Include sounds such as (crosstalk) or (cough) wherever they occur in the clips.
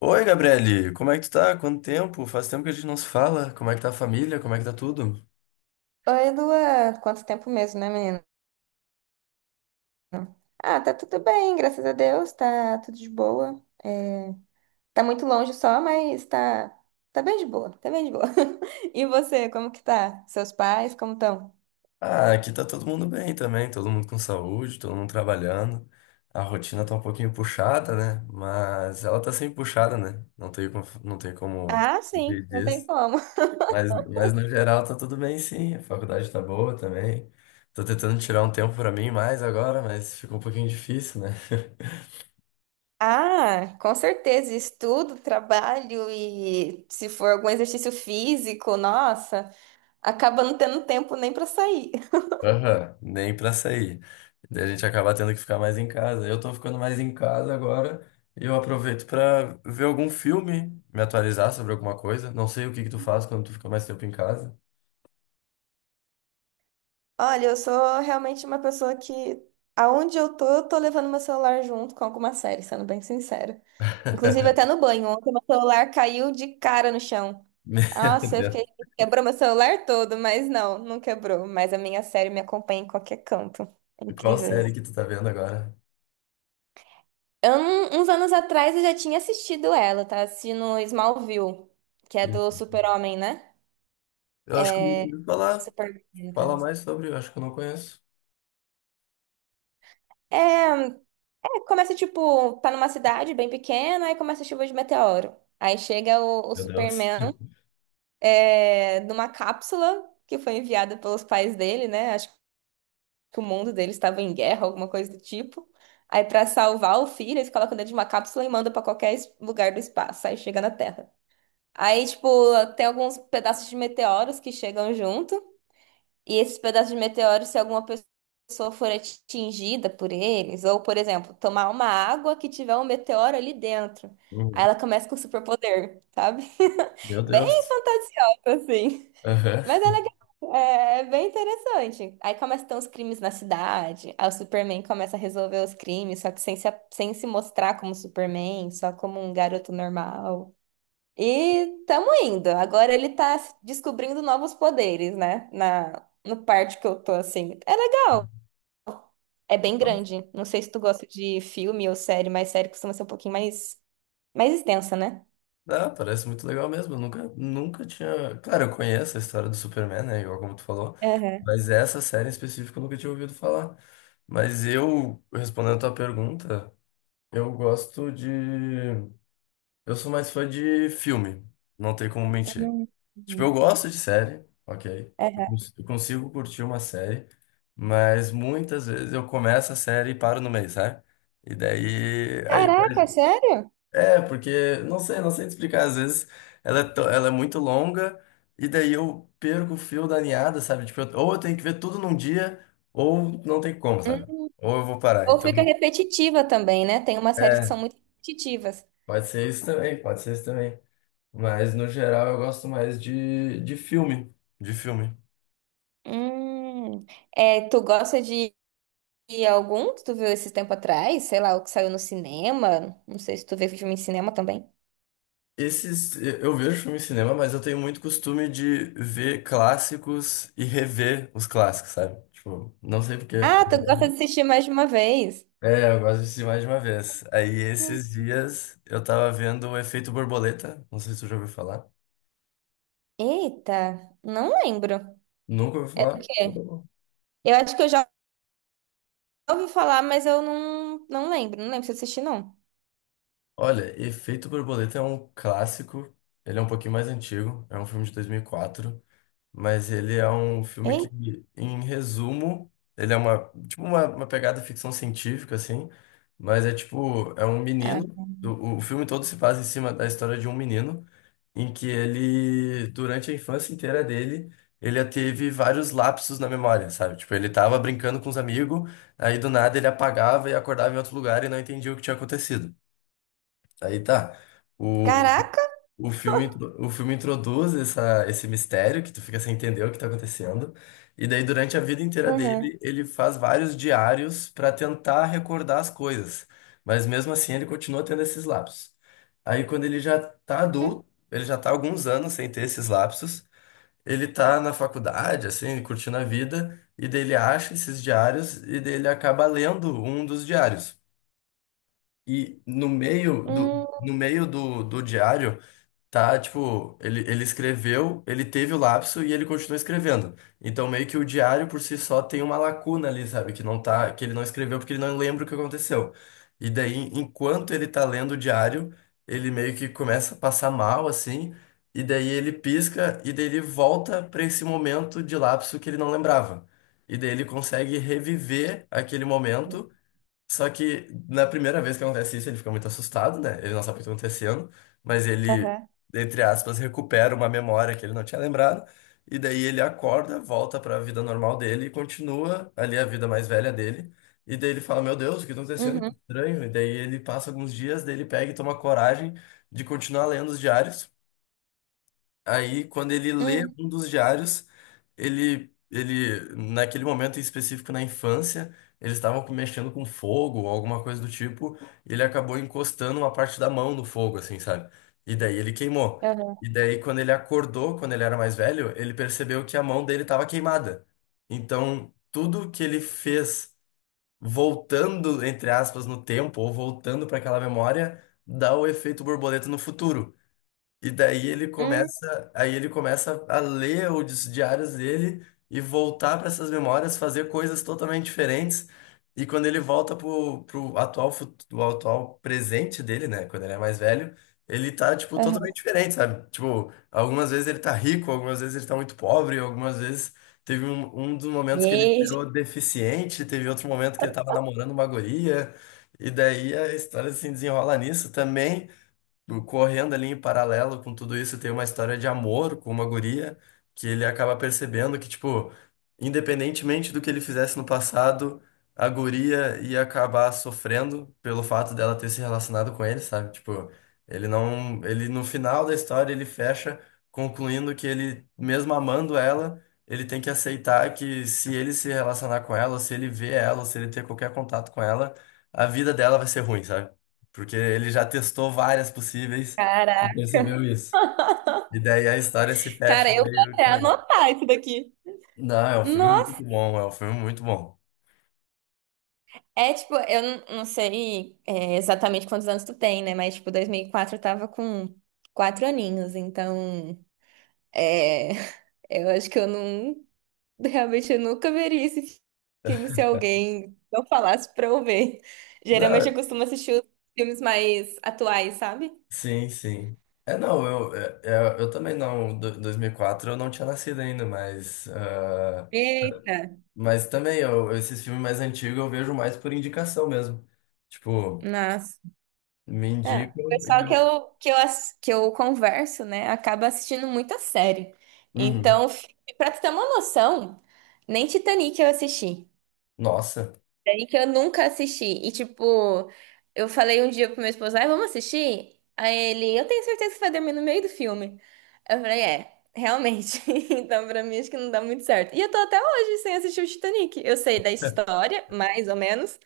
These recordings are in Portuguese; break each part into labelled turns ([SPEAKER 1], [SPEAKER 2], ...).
[SPEAKER 1] Oi, Gabriele, como é que tu tá? Quanto tempo? Faz tempo que a gente não se fala. Como é que tá a família? Como é que tá tudo?
[SPEAKER 2] Oi, Luan. Quanto tempo mesmo, né, menino? Ah, tá tudo bem, graças a Deus, tá tudo de boa. É, tá muito longe só, mas tá, tá bem de boa, tá bem de boa. (laughs) E você, como que tá? Seus pais, como estão?
[SPEAKER 1] Ah, aqui tá todo mundo bem também, todo mundo com saúde, todo mundo trabalhando. A rotina tá um pouquinho puxada, né? Mas ela tá sempre puxada, né? Não tem como
[SPEAKER 2] Ah, sim,
[SPEAKER 1] fugir
[SPEAKER 2] não tem
[SPEAKER 1] disso.
[SPEAKER 2] como.
[SPEAKER 1] Mas no geral tá tudo bem sim, a faculdade tá boa também. Tô tentando tirar um tempo pra mim mais agora, mas ficou um pouquinho difícil, né?
[SPEAKER 2] Ah, com certeza, estudo, trabalho e se for algum exercício físico, nossa, acaba não tendo tempo nem pra sair. (laughs)
[SPEAKER 1] Aham, nem pra sair. Daí a gente acaba tendo que ficar mais em casa. Eu tô ficando mais em casa agora e eu aproveito pra ver algum filme, me atualizar sobre alguma coisa. Não sei o que que tu faz quando tu fica mais tempo em casa.
[SPEAKER 2] Olha, eu sou realmente uma pessoa que, aonde eu tô levando meu celular junto com alguma série, sendo bem sincera. Inclusive,
[SPEAKER 1] (laughs)
[SPEAKER 2] até no banho, ontem meu celular caiu de cara no chão.
[SPEAKER 1] Meu
[SPEAKER 2] Nossa, eu
[SPEAKER 1] Deus.
[SPEAKER 2] fiquei. Quebrou meu celular todo, mas não, não quebrou. Mas a minha série me acompanha em qualquer canto. É
[SPEAKER 1] Qual
[SPEAKER 2] incrível
[SPEAKER 1] série
[SPEAKER 2] isso.
[SPEAKER 1] que tu tá vendo agora?
[SPEAKER 2] Eu, uns anos atrás eu já tinha assistido ela, tá? Assistindo Smallville, que é do Super-Homem, né?
[SPEAKER 1] Eu acho que eu nunca ouvi falar.
[SPEAKER 2] Superman, no
[SPEAKER 1] Fala
[SPEAKER 2] caso.
[SPEAKER 1] mais sobre, eu acho que eu não conheço.
[SPEAKER 2] É, É, começa, tipo, tá numa cidade bem pequena, aí começa a chuva de meteoro. Aí chega o
[SPEAKER 1] Meu Deus.
[SPEAKER 2] Superman
[SPEAKER 1] (laughs)
[SPEAKER 2] é, numa cápsula que foi enviada pelos pais dele, né? Acho que o mundo dele estava em guerra, alguma coisa do tipo. Aí, pra salvar o filho, eles colocam dentro de uma cápsula e mandam pra qualquer lugar do espaço. Aí chega na Terra. Aí, tipo, tem alguns pedaços de meteoros que chegam junto. E esses pedaços de meteoro, se alguma pessoa for atingida por eles, ou, por exemplo, tomar uma água que tiver um meteoro ali dentro, aí
[SPEAKER 1] Uhum.
[SPEAKER 2] ela começa com superpoder, sabe?
[SPEAKER 1] Meu
[SPEAKER 2] (laughs) Bem
[SPEAKER 1] Deus.
[SPEAKER 2] fantasiosa, assim.
[SPEAKER 1] Aham.
[SPEAKER 2] Mas é legal, é bem interessante. Aí começam a ter uns crimes na cidade, aí o Superman começa a resolver os crimes, só que sem se mostrar como Superman, só como um garoto normal. E tamo indo. Agora ele tá descobrindo novos poderes, né? No parte que eu tô assim. É legal. É bem grande. Não sei se tu gosta de filme ou série, mas série costuma ser um pouquinho mais, mais extensa, né?
[SPEAKER 1] Ah, parece muito legal mesmo. Eu nunca tinha. Claro, eu conheço a história do Superman, né? Igual como tu falou.
[SPEAKER 2] Aham.
[SPEAKER 1] Mas essa série em específico eu nunca tinha ouvido falar. Mas eu, respondendo a tua pergunta, eu gosto de. Eu sou mais fã de filme. Não tem como mentir.
[SPEAKER 2] Hum,
[SPEAKER 1] Tipo, eu
[SPEAKER 2] hum,
[SPEAKER 1] gosto de série, ok? Eu
[SPEAKER 2] aham.
[SPEAKER 1] cons- eu consigo curtir uma série. Mas muitas vezes eu começo a série e paro no meio, sabe? E daí. Aí,
[SPEAKER 2] Caraca, sério?
[SPEAKER 1] é, porque, não sei, não sei te explicar. Às vezes ela é muito longa e daí eu perco o fio da meada, sabe? Tipo, ou eu tenho que ver tudo num dia, ou não tem como, sabe?
[SPEAKER 2] Hum.
[SPEAKER 1] Ou eu vou parar.
[SPEAKER 2] Ou
[SPEAKER 1] Então,
[SPEAKER 2] fica repetitiva também, né? Tem umas séries que são
[SPEAKER 1] é,
[SPEAKER 2] muito repetitivas.
[SPEAKER 1] pode ser isso também. Mas, no geral, eu gosto mais de filme. De filme.
[SPEAKER 2] Hum. É, tu gosta de algum que tu viu esses tempo atrás? Sei lá, o que saiu no cinema? Não sei se tu vê filme em cinema também.
[SPEAKER 1] Esses, eu vejo filme em cinema, mas eu tenho muito costume de ver clássicos e rever os clássicos, sabe? Tipo, não sei porquê.
[SPEAKER 2] Ah, tu gosta de assistir mais de uma vez?
[SPEAKER 1] É, eu gosto de assistir mais de uma vez. Aí
[SPEAKER 2] Hum.
[SPEAKER 1] esses dias eu tava vendo o Efeito Borboleta, não sei se tu já ouviu falar.
[SPEAKER 2] Eita, não lembro. O
[SPEAKER 1] Nunca ouviu falar?
[SPEAKER 2] quê? Eu acho que eu já ouvi falar, mas eu não lembro. Não lembro se eu assisti, não.
[SPEAKER 1] Olha, Efeito Borboleta é um clássico, ele é um pouquinho mais antigo, é um filme de 2004, mas ele é um filme que, em resumo, ele é tipo uma pegada ficção científica, assim, mas é tipo, é um menino,
[SPEAKER 2] Eita.
[SPEAKER 1] o filme todo se passa em cima da história de um menino, em que ele, durante a infância inteira dele, ele já teve vários lapsos na memória, sabe? Tipo, ele tava brincando com os amigos, aí do nada ele apagava e acordava em outro lugar e não entendia o que tinha acontecido. Aí tá. O,
[SPEAKER 2] Caraca!
[SPEAKER 1] o filme, o filme introduz esse mistério que tu fica sem entender o que tá acontecendo. E daí, durante a vida inteira
[SPEAKER 2] Uhum.
[SPEAKER 1] dele, ele faz vários diários para tentar recordar as coisas. Mas mesmo assim, ele continua tendo esses lapsos. Aí, quando ele já tá
[SPEAKER 2] Hum,
[SPEAKER 1] adulto, ele já tá há alguns anos sem ter esses lapsos. Ele tá na faculdade, assim, curtindo a vida. E daí, ele acha esses diários e daí, ele acaba lendo um dos diários. E no meio do,
[SPEAKER 2] hum,
[SPEAKER 1] no meio do, do diário tá, tipo, ele escreveu, ele teve o lapso e ele continua escrevendo. Então, meio que o diário por si só tem uma lacuna ali, sabe? Que não tá, que ele não escreveu porque ele não lembra o que aconteceu. E daí, enquanto ele tá lendo o diário, ele meio que começa a passar mal, assim, e daí ele pisca, e daí ele volta pra esse momento de lapso que ele não lembrava. E daí ele consegue reviver aquele momento só que na primeira vez que acontece isso, ele fica muito assustado, né? Ele não sabe o que está acontecendo, mas ele,
[SPEAKER 2] aham.
[SPEAKER 1] entre aspas, recupera uma memória que ele não tinha lembrado, e daí ele acorda, volta para a vida normal dele e continua ali a vida mais velha dele. E daí ele fala: Meu Deus, o que está acontecendo? Que
[SPEAKER 2] Uhum.
[SPEAKER 1] estranho. E daí ele passa alguns dias, daí ele pega e toma coragem de continuar lendo os diários. Aí, quando ele lê
[SPEAKER 2] Hum,
[SPEAKER 1] um dos diários, ele, naquele momento em específico na infância, eles estavam mexendo com fogo ou alguma coisa do tipo, e ele acabou encostando uma parte da mão no fogo, assim, sabe? E daí ele queimou.
[SPEAKER 2] aham.
[SPEAKER 1] E daí, quando ele acordou, quando ele era mais velho, ele percebeu que a mão dele estava queimada. Então, tudo que ele fez voltando, entre aspas, no tempo, ou voltando para aquela memória, dá o efeito borboleta no futuro. E daí ele
[SPEAKER 2] Hum,
[SPEAKER 1] começa, aí ele começa a ler os diários dele e voltar para essas memórias, fazer coisas totalmente diferentes. E quando ele volta pro atual, do atual presente dele, né, quando ele é mais velho, ele tá, tipo,
[SPEAKER 2] aham.
[SPEAKER 1] totalmente diferente, sabe? Tipo, algumas vezes ele tá rico, algumas vezes ele tá muito pobre, algumas vezes teve um dos momentos que ele
[SPEAKER 2] Gente,
[SPEAKER 1] virou deficiente, teve outro momento que ele tava namorando uma guria. E daí a história se desenrola nisso também correndo ali em paralelo com tudo isso, tem uma história de amor com uma guria que ele acaba percebendo que, tipo, independentemente do que ele fizesse no passado, a guria ia acabar sofrendo pelo fato dela ter se relacionado com ele, sabe? Tipo, ele no final da história ele fecha concluindo que ele, mesmo amando ela, ele tem que aceitar que se ele se relacionar com ela, ou se ele ver ela, ou se ele ter qualquer contato com ela, a vida dela vai ser ruim, sabe? Porque ele já testou várias possíveis e percebeu
[SPEAKER 2] caraca.
[SPEAKER 1] isso.
[SPEAKER 2] (laughs)
[SPEAKER 1] E daí a história se
[SPEAKER 2] Cara,
[SPEAKER 1] fecha
[SPEAKER 2] eu vou
[SPEAKER 1] meio
[SPEAKER 2] até
[SPEAKER 1] que nele.
[SPEAKER 2] anotar isso daqui.
[SPEAKER 1] Não, é um filme muito
[SPEAKER 2] Nossa,
[SPEAKER 1] bom, é um filme muito bom.
[SPEAKER 2] é tipo, eu não sei é, exatamente quantos anos tu tem, né? Mas tipo, 2004 eu tava com quatro aninhos, então. É, eu acho que eu não, realmente eu nunca veria esse filme se alguém não falasse pra eu ver. Geralmente
[SPEAKER 1] Não,
[SPEAKER 2] eu costumo assistir os filmes mais atuais, sabe?
[SPEAKER 1] sim, sim. É, não, eu, é, é, eu, também não, dois mil e quatro eu não tinha nascido ainda, mas, ah,
[SPEAKER 2] Eita,
[SPEAKER 1] mas também eu, esses filmes mais antigos eu vejo mais por indicação mesmo. Tipo,
[SPEAKER 2] nossa.
[SPEAKER 1] me
[SPEAKER 2] É, o
[SPEAKER 1] indicam e
[SPEAKER 2] pessoal
[SPEAKER 1] eu...
[SPEAKER 2] que eu, que eu converso, né, acaba assistindo muita série.
[SPEAKER 1] Uhum.
[SPEAKER 2] Então, pra tu ter uma noção, nem Titanic eu assisti.
[SPEAKER 1] Nossa.
[SPEAKER 2] Série que eu nunca assisti. E, tipo, eu falei um dia pro meu esposo, ai, vamos assistir? Aí ele, eu tenho certeza que vai dormir no meio do filme. Eu falei, é, realmente. (laughs) Então, pra mim, acho que não dá muito certo. E eu tô até hoje sem assistir o Titanic. Eu sei da história, mais ou menos,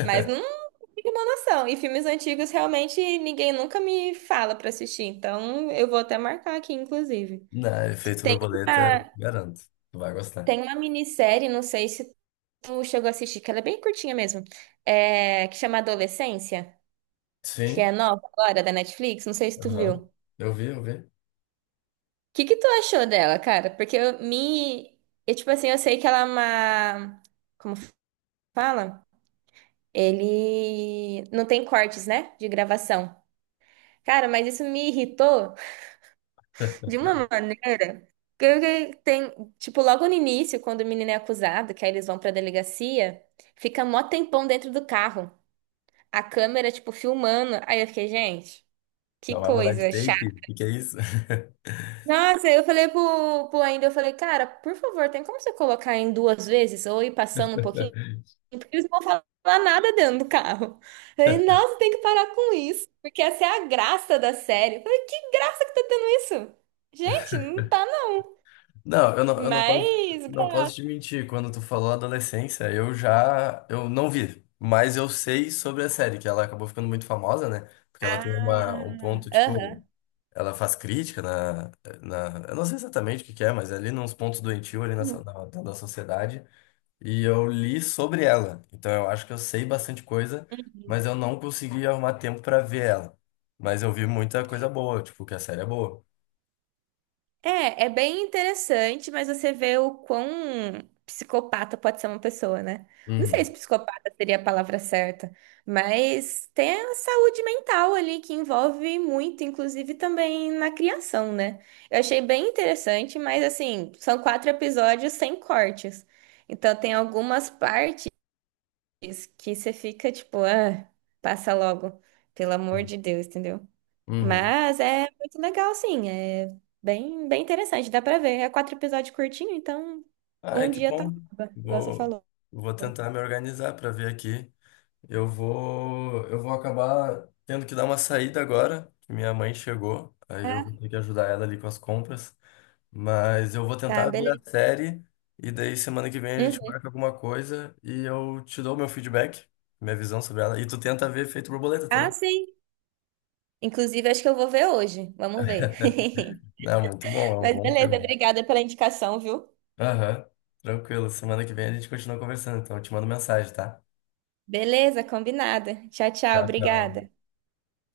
[SPEAKER 2] mas não tenho uma noção. E filmes antigos, realmente, ninguém nunca me fala pra assistir. Então, eu vou até marcar aqui, inclusive.
[SPEAKER 1] Não, Efeito
[SPEAKER 2] Tem
[SPEAKER 1] Borboleta,
[SPEAKER 2] uma,
[SPEAKER 1] garanto, tu vai gostar.
[SPEAKER 2] tem uma minissérie, não sei se tu chegou a assistir, que ela é bem curtinha mesmo, é, que chama Adolescência, que é
[SPEAKER 1] Sim.
[SPEAKER 2] nova agora da Netflix, não sei se tu viu.
[SPEAKER 1] Aham.
[SPEAKER 2] O
[SPEAKER 1] Eu vi.
[SPEAKER 2] que que tu achou dela, cara? Porque eu me, eu, tipo assim, eu sei que ela é uma, como fala? Ele não tem cortes, né, de gravação. Cara, mas isso me irritou (laughs) de
[SPEAKER 1] (laughs)
[SPEAKER 2] uma maneira que eu fiquei- tem, tipo, logo no início, quando o menino é acusado, que aí eles vão pra delegacia, fica mó tempão dentro do carro. A câmera, tipo, filmando. Aí eu fiquei, gente, que
[SPEAKER 1] Não vai mudar de
[SPEAKER 2] coisa
[SPEAKER 1] take?
[SPEAKER 2] chata.
[SPEAKER 1] O que que é isso? (laughs)
[SPEAKER 2] Nossa, aí eu falei pro, pro ainda, eu falei, cara, por favor, tem como você colocar em duas vezes ou ir passando um pouquinho? Porque eles não vão falar nada dentro do carro. Aí, nossa, tem que parar com isso, porque essa é a graça da série. Eu falei, que graça que tá tendo isso? Gente, não tá não.
[SPEAKER 1] Não, eu não posso,
[SPEAKER 2] Mas
[SPEAKER 1] não posso
[SPEAKER 2] graça.
[SPEAKER 1] te mentir. Quando tu falou adolescência, eu já, eu não vi, mas eu sei sobre a série, que ela acabou ficando muito famosa, né? Porque ela tem
[SPEAKER 2] Ah,
[SPEAKER 1] uma, um ponto, tipo,
[SPEAKER 2] aham.
[SPEAKER 1] ela faz crítica na, eu não sei exatamente o que que é, mas é ali nos pontos doentio ali na,
[SPEAKER 2] Uhum.
[SPEAKER 1] so- na, da da sociedade. E eu li sobre ela. Então eu acho que eu sei bastante coisa,
[SPEAKER 2] Uhum.
[SPEAKER 1] mas eu não consegui arrumar tempo pra ver ela. Mas eu vi muita coisa boa, tipo, que a série é boa.
[SPEAKER 2] É, é bem interessante, mas você vê o quão psicopata pode ser uma pessoa, né? Não sei se
[SPEAKER 1] Uhum.
[SPEAKER 2] psicopata seria a palavra certa, mas tem a saúde mental ali que envolve muito, inclusive também na criação, né? Eu achei bem interessante, mas assim, são quatro episódios sem cortes. Então tem algumas partes que você fica tipo, ah, passa logo, pelo amor de Deus, entendeu?
[SPEAKER 1] Uhum.
[SPEAKER 2] Mas é muito legal, sim. É bem, bem interessante, dá pra ver. É quatro episódios curtinho, então
[SPEAKER 1] Ah, é
[SPEAKER 2] um
[SPEAKER 1] que
[SPEAKER 2] dia tá,
[SPEAKER 1] bom.
[SPEAKER 2] acaba, igual você
[SPEAKER 1] Vou,
[SPEAKER 2] falou.
[SPEAKER 1] vou tentar me organizar pra ver aqui. Eu vou acabar tendo que dar uma saída agora, que minha mãe chegou. Aí eu vou
[SPEAKER 2] Tá,
[SPEAKER 1] ter que ajudar ela ali com as compras. Mas eu vou
[SPEAKER 2] tá,
[SPEAKER 1] tentar ver
[SPEAKER 2] beleza.
[SPEAKER 1] a série e daí semana que vem a gente
[SPEAKER 2] Uhum.
[SPEAKER 1] marca alguma coisa e eu te dou meu feedback, minha visão sobre ela. E tu tenta ver Efeito Borboleta
[SPEAKER 2] Ah,
[SPEAKER 1] também.
[SPEAKER 2] sim. Inclusive, acho que eu vou ver hoje. Vamos ver. (laughs)
[SPEAKER 1] É muito bom, é um
[SPEAKER 2] Mas
[SPEAKER 1] bom
[SPEAKER 2] beleza,
[SPEAKER 1] filme.
[SPEAKER 2] obrigada pela indicação, viu?
[SPEAKER 1] Aham, tranquilo. Semana que vem a gente continua conversando, então eu te mando mensagem, tá?
[SPEAKER 2] Beleza, combinada. Tchau, tchau,
[SPEAKER 1] Tchau, tchau.
[SPEAKER 2] obrigada.